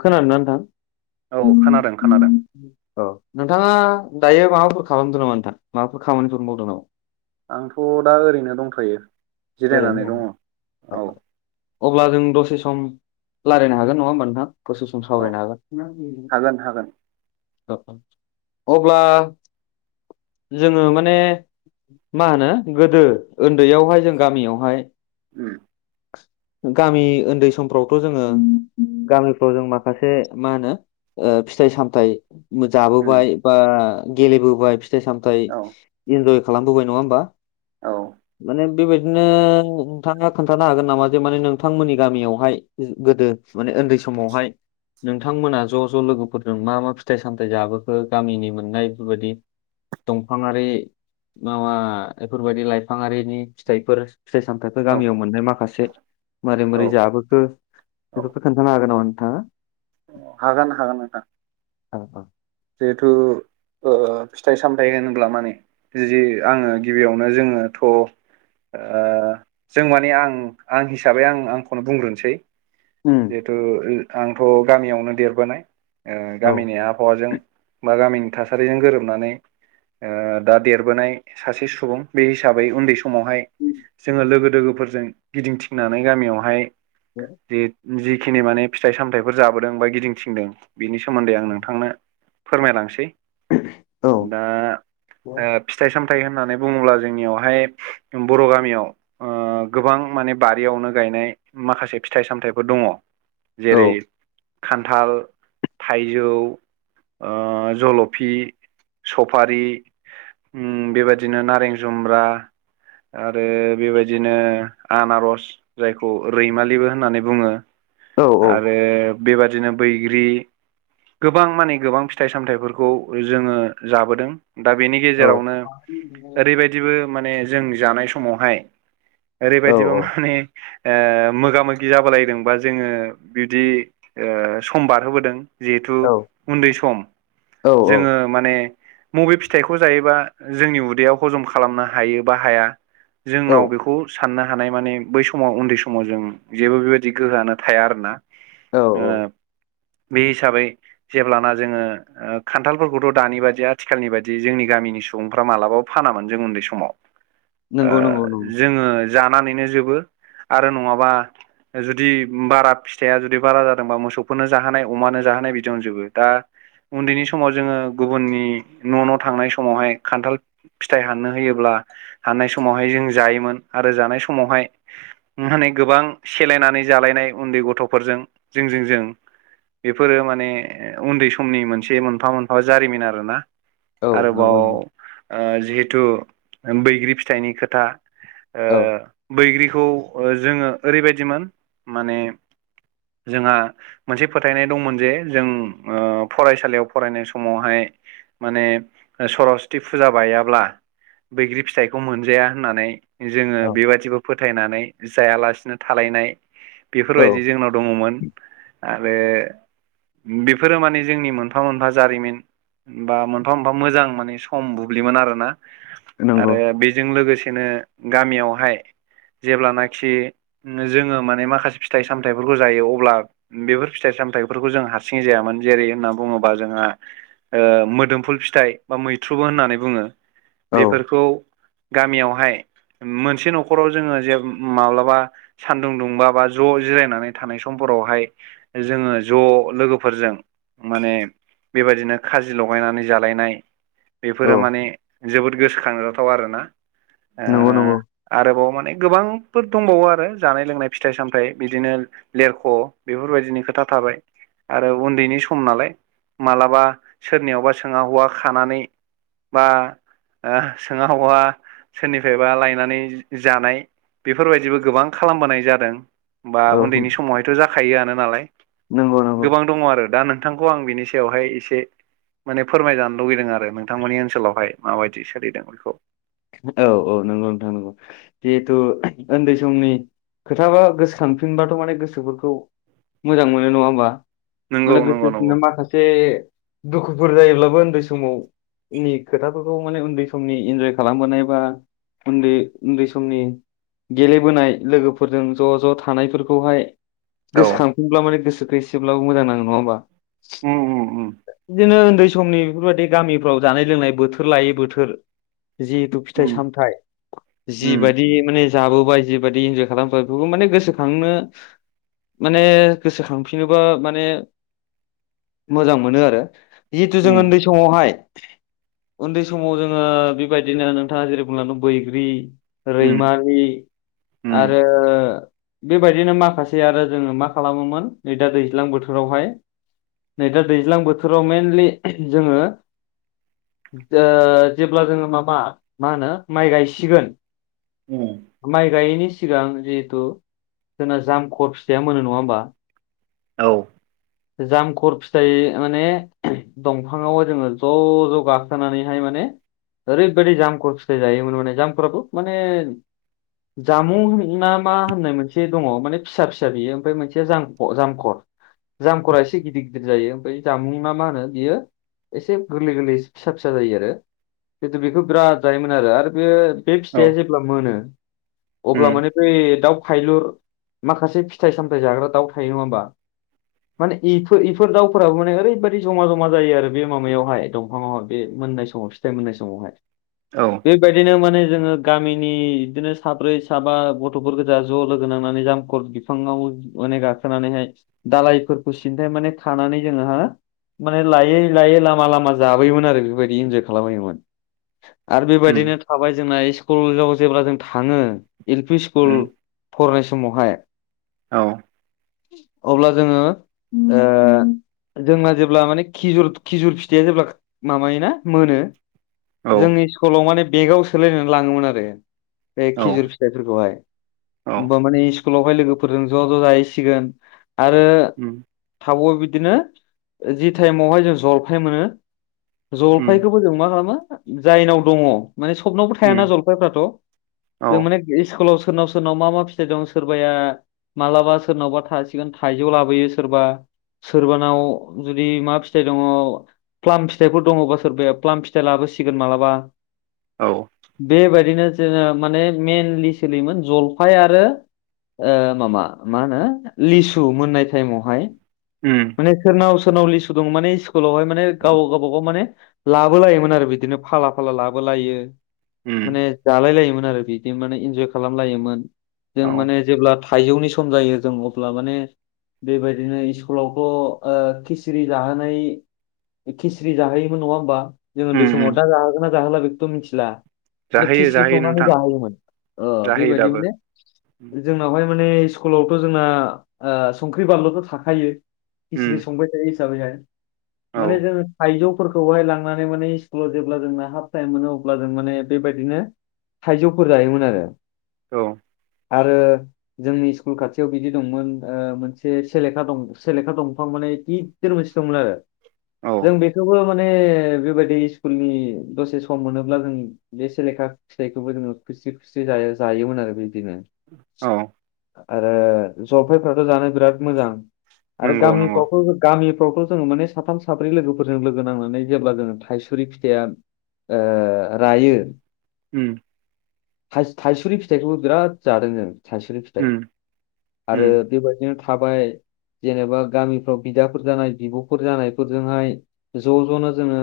खोनादोंना नोंथां औ खोनादों खोनादों औ नोंथाङा दायो माबाफोर खालामदों नामा नोंथां माबाफोर खामानिफोर मावदों नामा आंथ' दा ओरैनो दंखायो जिरायनानै ओरैनो दङ औ अब्ला जों दसे सम रायलायनो हागोन नङा होमबा नोंथां दसे सम औ सावरायनो हागोन हागोन हागोन औ औ अब्ला जोङो माने मा होनो गोदो ओन्दैयावहाय जों गामियावहाय उम गामि उन्दै समफ्रावथ' जोङो गामिफ्राव जों माखासे मा होनो ओ फिथाइ सामथाइ उम जाबोबाय बा गेलेबोबाय फिथाइ सामथाय औ इन्जय खालामबोबाय नङा होमबा औ माने बेबायदिनो नोंथाङा खोन्थानो हागोन नामा जे माने नोंथांमोननि गामियावहाय गोदो माने उन्दै समावहाय नोंथांमोना ज' ज' लोगोफोरजों मा मा फिथाइ सामथाइ जाबोखो गामिनि मोननाय बेफोरबायदि दंफाङारि माबा बेफोरबायदि लाइफाङारिनि फिथाइफोर फिथाइ सामथाइफोर औ गामियाव मोननाय माखासे मारै मारै औ जाबोखो बेफोरखौ औ खोन्थानो हागोन नामा नोंथाङा हागोन हागोन नोंथां औ औ जेथु ओ फिथाइ सामथायाइ होनोब्ला माने बिदि आङो गिबियावनो जोङो थ' ओ जों माने आं आं हिसाबै आं आंखौनो बुंग्रोनोसै उम ओ जिथु आंथ' गामियावनो देरबोनाय ओ औ गामिनि आबहावाजों बा गामिनि थासारिजों गोरोबनानै ओ दा देरबोनाय सासे सुबुं बे हिसाबै उन्दै समावहाय जोङो लोगो दोगफोरजों गिदिंथिंनानै गामियावहाय [inaudible] जि जिखिनि माने फिथाइ सामथाइफोर जाबोदों बा गिदिंथिंदों बिनि सोमोन्दै आं नोंथांनो फोरमायलांसै औ दा ओ फिथाइ सामथ फिथाइ होननानै बुङोब्ला जोंनियावहाय बर' गामियाव गोबां माने बारियावनो गायनाय माखासे फिथाइ सामथाइफोर दङ जेरै औ खान्थाल थाइजौ जल'फि सफारि बेबायदिनो नारें जुम्ब्रा आरो बेबायदिनो आनारस जायखौ रैमालिबो होननानै बुङो औ आरो बेबादिनो बैग्रि गोबां माने गोबां फिथाइ सामथाइफोरखौ जोङो जाबोदों दा बेनि गेजेरावनो ओरैबायदिबो माने जों जानाय समावहाय औ ओरैबायदिबा माने ओ मोगा मोगि जाबालायदोंबा जोङो बिदि ओ सम बारहोबोदों जिहेथु उन्दै सम औ औ जोङो माने मबे फिथाइखौ जायोबा जोंनि उदैयाव हजम खालामनो हायो बा हाया औ जोंनाव बेखौ साननो हानाय माने बै समाव उन्दै समाव जों जेबो बेबायदि गोहोआनो थाया आरो ना औ ओ बे हिसाबै जेब्लाना जोङो ओ खान्थालफोरखौथ' दानि बादि आथिखालनि बायदि जोंनि गामिनि सुबुंफ्रा मालाबाबो फानामोन जों उन्दै समाव ओ नंगौ नंगौ नंगौ जोङो जानानैनो जोबो आरो नङाबा जुदि बारा फिथाया जुदि बारा जादोंबा मोसौफोरनो जाहोनाय अमानो जाहोनाय बिदियावनो जोबो दा उन्दैनि समाव जोङो गुबुननि न' न' थांनाय समावहाय खान्थाल फिथाइ हाननो होयोब्ला हाननाय समावहाय जों जायोमोन आरो जानाय समावहाय माने गोबां सेलायनानै जालायनाय उन्दै गथ'फोरजों जों जों बेफोरो माने उन्दै समनि मोनसे मोनसे मोनफा मोनफा जारिमिन आरो ना औ आरोबाव नंगौ नंगौ ओ जिहेथु बैग्रि फिथाइनि खोथा औ बैग्रिखौ जोङो ओरैबायदिमोन माने जोंहा मोनसे फोथायनाय दंमोन जे जों ओ फरायसा सालियाव फरायनाय समावहाय माने सरस्वति फुजा बायाब्ला बैग्रि फिथाइखौ मोनजाया होननानै जोङो औ बेबादिबो फोथायनानै जायालासिनो थालायनाय औ बेफोरबायदि जोंनाव दङमोन आरो बेफोरो माने जोंनि मोन मोनफा मोनफा जारिमिन बा मोनफा मोनफा मोजां माने सम बुब्लिमोन आरोना नंगौ आरो बेजों लोगोसेनो गामियावहाय जेब्लानाखि जोङो माने माखासे फिथाइ सामथाइफोरखौ जायो अब्ला बेफोर फिथाइ सामथायफोरखौ जों हारसिङै जायामोन जेरै होन्ना बुङो बा जोंहा मोदोमफुल फिथाइ बा मैथ्रुबो होननानै बुङो औ बेफोरखौ गामियावहाय मोनसे न'खराव जोङो जे माब्लाबा सानदुं दुंबा बा ज' जिरायनानै थानाय समफोरावहाय जोङो ज' लोगोफोरजों माने बेबायदिनो खाजि लगायनानै जालायनाय औ बेफोरो माने जोबोद गोसोखांजाथाव आरोना ओ नंगौ नंगौ आरोबाव माने गोबांफोर दंबावो आरो जानाय लोंनाय फिथाइ सामथाइ बिदिनो लेरख' बेफोरबायदिनि खोथा थाबाय आरो उन्दैनि सम नालाय मालाबा सोरनियावबा सोङा हवा खानानै बा सोङा हवा सोरनिफ्रायबा लायनानै जानाय बेफोरबायदिबो गोबां खालामबोनाय जादों बा औ उन्दैनि समावहायथ' जाखायोआनो नालाय नंगौ नंगौ गोबां दङ आरो दा नोंथांखौ आं बिनि यावहाय एसे माने फोरमायजानो लुुबैदों आरो नोंथांमोननि ओनसोलावहाय माबायदि सोलिदों बेखौ औ औ नंगौ नोंथां नंगौ जिहेथु उन्दै समनि खोथाबा गोसोखानफिनबाथ' माने गोसोफोरखौ मोजां मोनो नङा होमबा नंगौ माने नंगौ गोसो नंगौ खांनो माखासे दुखुफोर जायोब्लाबो उन्दै समावनि खोथाफोरखौ माने उन्दै समनि इन्जय खालामबोनाय बा उन्दै उन्दै समनि गेलेबोनाय लोगोफोरजों ज' ज' थानायफोरखौहाय औ गोसोखांफिनब्ला माने गोसोखौ एसेब्लाबो मोजां नाङो नङा होमबा उम उम बिदिनो उन्दै समनि बेफोरबायदि गामिफ्राव जानाय लोंनाय बोथोर लायै बोथोर जिहेथु फिथाइ उम सामथाइ उम जिबायदि माने जाबोबाय जिबायदि इन्जय खालामबाय बेफोरखौ माने गोसोखांनो माने गोसोखांफिनोबा माने मोजां मोनो आरो जिहेथु जों उम उन्दै समावहाय उन्दै समाव जोङो बेबायदिनो नोंथाङा जेरै बुंलांदों बैग्रि उम रैमारि उम आरो बेबायदिनो माखासे आरो जोङो मा खालामोमोन नै दा दैज्लां बोथोरावहाय नै दा दैज्लां बोथोराव मेनलि जोङो ओ जेब्ला जोङो माबा मा होनो माइ गायसिगोन [unintelligible] माइ गायैनि सिगां जिहेथु जोंना जामखर फिथाइया मोनो नङा होमबा औ जामखर फिथाइ माने दंफाङावहाय जोङो ज ज गाखोनानैहाय माने ओरैबायाददि जाम्प फिथायाइ जायोमोन माने जाम्फथ माने जामुं ना मा होननाय मोनसे दङ माने फिसा फिसा बियो ओमफ्राय मोनसे जामख जामखर जाम खरा एसे गिदिर गिदिर जायो ओमफ्राय जामुं ना मा होनो बियो एसे गोरलै गोरलै फिसा फिसा जायो आरो खिन्थु बेखौ बिराद जायोमोन आरो आरो बे बे औ फिथाइया जेब्ला मोनो अब्ला उम माने बै दाउ फायलुर माखासे फिथाइ सामथायाइ जाग्रा दाउ थायो नङा होमबा माने इफोर इफोर दाउफोराबो माने ओरैबायदि जमा जमा जायो आरो बे माबायावहाय दंफाङावा बे मोननाय सम समाव फिथाय मोननाय समावहाय औ बेबायदिनो माने जोङो गामिनि बिदिनो साब्रै साबा गथफोर गोजा ज' लोगो नांनानै जामखर बिफाङाव माने गाखोनानैहाय दालायफोरखौ सिन्थाय माने थानानै जोङो हा माने लायै लायै लामा लामा जाबोयोमोन आरो बेफोरबायदि इन्जय खालामबोयोमोन आरो उम बेबायदिनो थाबाय जोंना स्कुलेजाव जेब्ला जों थाङो एल पि स्कुल उम फरायनाय समावहाय औ अब्ला जोङो जोंना जेब्ला माने खिजुर खिजुर फिथाइया जेब्ला माबायोना मोनो औ जोंनि स्कुलाव माने बेगाव सोलायनानै लाङोमोन आरो बे औ खिजुर फिथाइफोरखौहाय औ ओमबा माने स्कुलावहाय लोगोफोरजों ज ज जाहैसिगोन आरो उम थाबावो बिदिनो जि टाइमावहाय जों जलफाय मोनो उम जलफायखौ जों मा खालामो जायनाव दङ माने सबनावबो थायाना उम जलफायफ्राथ औ जों माने स्कुलाव सोरनाव सोरनाव मा मा फिथाइ दं सोरबाया मालाबा सोरनावबा थासिगोन थाइजौ लाबोयो सोरबा सोरबानाव जुदि मा फिथाइ दङ प्लाम फिथाइफोर दङबा सोर बे प्लाम फिथाइ लाबोसिगोन मालाबा औ बेबायदिनो जोङो माने मेनलि सोलियोमोन जलफाय आरो ओ मामा मा होनो लिसु मोननाय टाइमावहाय उम माने सोरनाव सोरनाव लिसु दं माने स्कुलावहाय माने गाव गावबागाव माने लाबो लायोमोन आरो बिदिनो फाला फाला लाबोलायो उम माने जालायलायोमोन आरो बिदि माने इन्जय खालामलायोमोन औ जों माने जेब्ला थाइजौनि सम जायो जों अब्ला माने बेबायदिनो स्कुलावथ ओ खिस्रिर जाहोनाय खिसि जाहोयोमोन नङा होमबा जोङ उन्द उम समाव उम दा जाहोगोन ना जाहोला बेखौथ' मिथिला जाहैयो थ संनानै जाहोायोमोन बेबायदि दाबो माने जोंनावहाय माने स्कुलावथ' जोंना संख्रि बानलुथ' थाखायो खिस्रि उम संबाय थायो हिसाबैहाय औ माने जोङो थाइजौ फोरखौहाय लांनानै माने स्कुलाव जेब्ला जोंना हाफ टाइम मोनो अब्ला जों माने बेबायदिनो थाइजौफोर जायोमोन आरो औ आरो जोंनि स्कुल खाथियाव बिदि दंमोन मोनसे सेले दं सेलेखा दंफां माने ि स मोनसे दंमोन आरो औ जों बेखौबो माने बेबायदि स्कुलनि दसे सम मोनोब्ला जों बे सेलेखा फिथाइखौबो जनोङो खुसि खुसि ज जायोमोन आरो बिदिनो औ आरो जफ्राथ' जानो बिराद मोजां आरो नंगौ नंगौ गामिफ्रावथ गामिफ्रावथ' जोङो माने साथाम साब्रै लोगोफोरजों लोगो नांनानै जेब्ला जोङो थाइसुरि फिथाइया ओ रायो उओम थाइसुरि फिथाइखौबो बिराद जादों जों थाइसुरि फिथाइ उम आरो उम बेबायदिनो थाबाय जेनेबा गामिफ्राव बिदाफोर जानाय बिब'फोर जानायफोरजोंहाय ज' ज'नो जोङो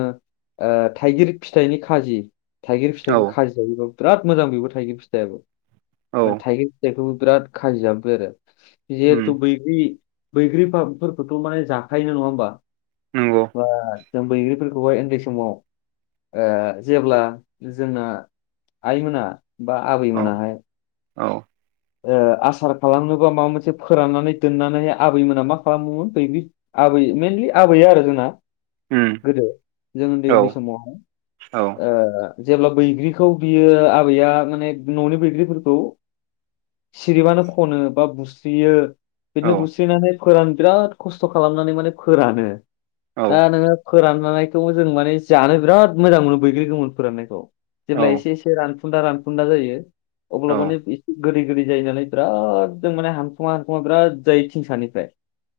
ओ थाइगिर फिथाइनि खाजि थाइगिर औ फिथाइखो खाजि जायोबो बिराद मोजां बेबो थाइगिर फिथाइआो -म औ थाइगिर फिथाइखौबो बिराद खाजियाबबो आरो उम जिहेथु बै बै बैग्रिफोरखौथ' माने जाखायोोन नङा होमबा नंगौ बा जों बैग्रिफोरखौहाय उन्दै समाव ओ जेब्ला जोंना आइमोना बा औ आबैमोनाहाय औ आसार खालामनोबा माबा मोनसे फोराननानै दोननानै आबैमोना मा खालामोमोन बैग्रि आबै मेनलि आबैया आरो जोंना उम गोदो जों उन्दै औ उन्दै समावहाय औ ओ जेब्ला बैग्रिखौ बियो आबैया माने न'नि बैग्रिफोरखौ [inaudible] सिरिबानो खनो बा बुस्रियो औ बिदिनो बुस्रिनानै फोरा बिराद खस्थ' खालामनानै माने फोरानो। दा औ नोङो फोराननायखौ जों माने जानो बिराद मोजां मोनो बैग्रि गोमोन फोराननायखौ‌। जेब्ला औ एसे से एसे रानफुन्दा रानफुन्दा जायो औ अब्ला मान एसे गोदै गोदै जायोनालाय बिराद जों माने हानखुमा हानखुमा बिराद जायो थिंसानिफ्राय।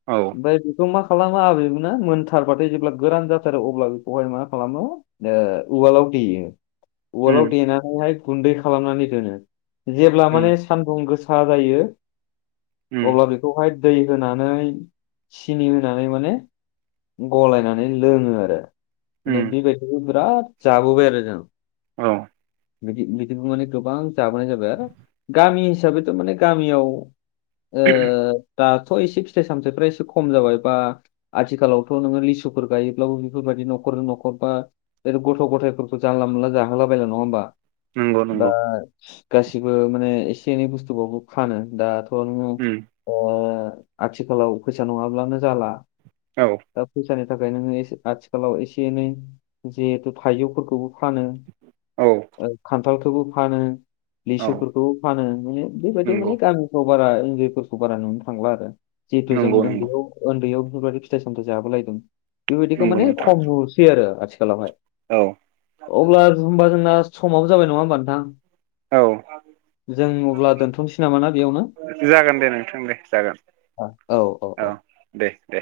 औ। ओमफ्राय बेखौ मा खालामोना आबैमोना मोनथारबाथाय जेब्ला गोरान जाथारो अब्ला बेखौहाय मा खालामो ओ उवालाव देयो उआलाव उम देनानैहाय गुन्दै खालामनानै दोनो जेब्ला उम माने- सान्दुं गोसा जायो उम अब्ला बे- बेहाय दै होनानै सिनि होनानै माने गलायनानै मे लोङो आरो उम माने बेबायदिखौ बिराद जाबोबाय आरो जों औ बिदि बिदिनो गोबां जाबोनाय जाबाय आरो गामि हिसाबैथ' माने गामियाव ओ दाथ' एसे फिथाइ सामथायाइफ्रा एसे खम जाबाय बा आथिखालावथ' नोङो लिसु फोर गायोब्लाबो बेफोरबायदि न'खर न'खर बा ओरै गथ' गथायफोरखौ जानला मोनला जाहोलाबायला नङा होमबा? नंगौ दा नंगौ गासिबो माने एसे एनै बुस्थुबाबो फानो। दा उम [unintelligible] ओ आथिखालाव फैसा नङाब्लानो जाला औ। दा फैसानि थाखाय नोङो एसे आथिखालाव एसे एनै जिहेथु थाइजौफोरखौबो फानो। औ। ओ खान्थालखौबो फानो औ लिसुफोरखौबो फानो माने बेबायदि माने नंगौ गामि खौ बारा उन्दैफोरखौ बारा नुनो थांला आरो जिहेथु जों नंगौ नंगौ उन्दैयाव उन्दैयाव बिफोरबादि फिथाइ सामथाइ जाबोलायदों। बेबायदिखौ नंगौ माने खम नुसै आरो आथिखालावहाय। औ‌ अब्ला होमबा जोंना समाबो जाबाय नङा होमबा नोंथां। औ। जों अब्ला दोनथ'नोसै नामा ना बेयावनो [inaudible] जागोन दे नोंथां दे जागोन। औ औ औ। दे दे।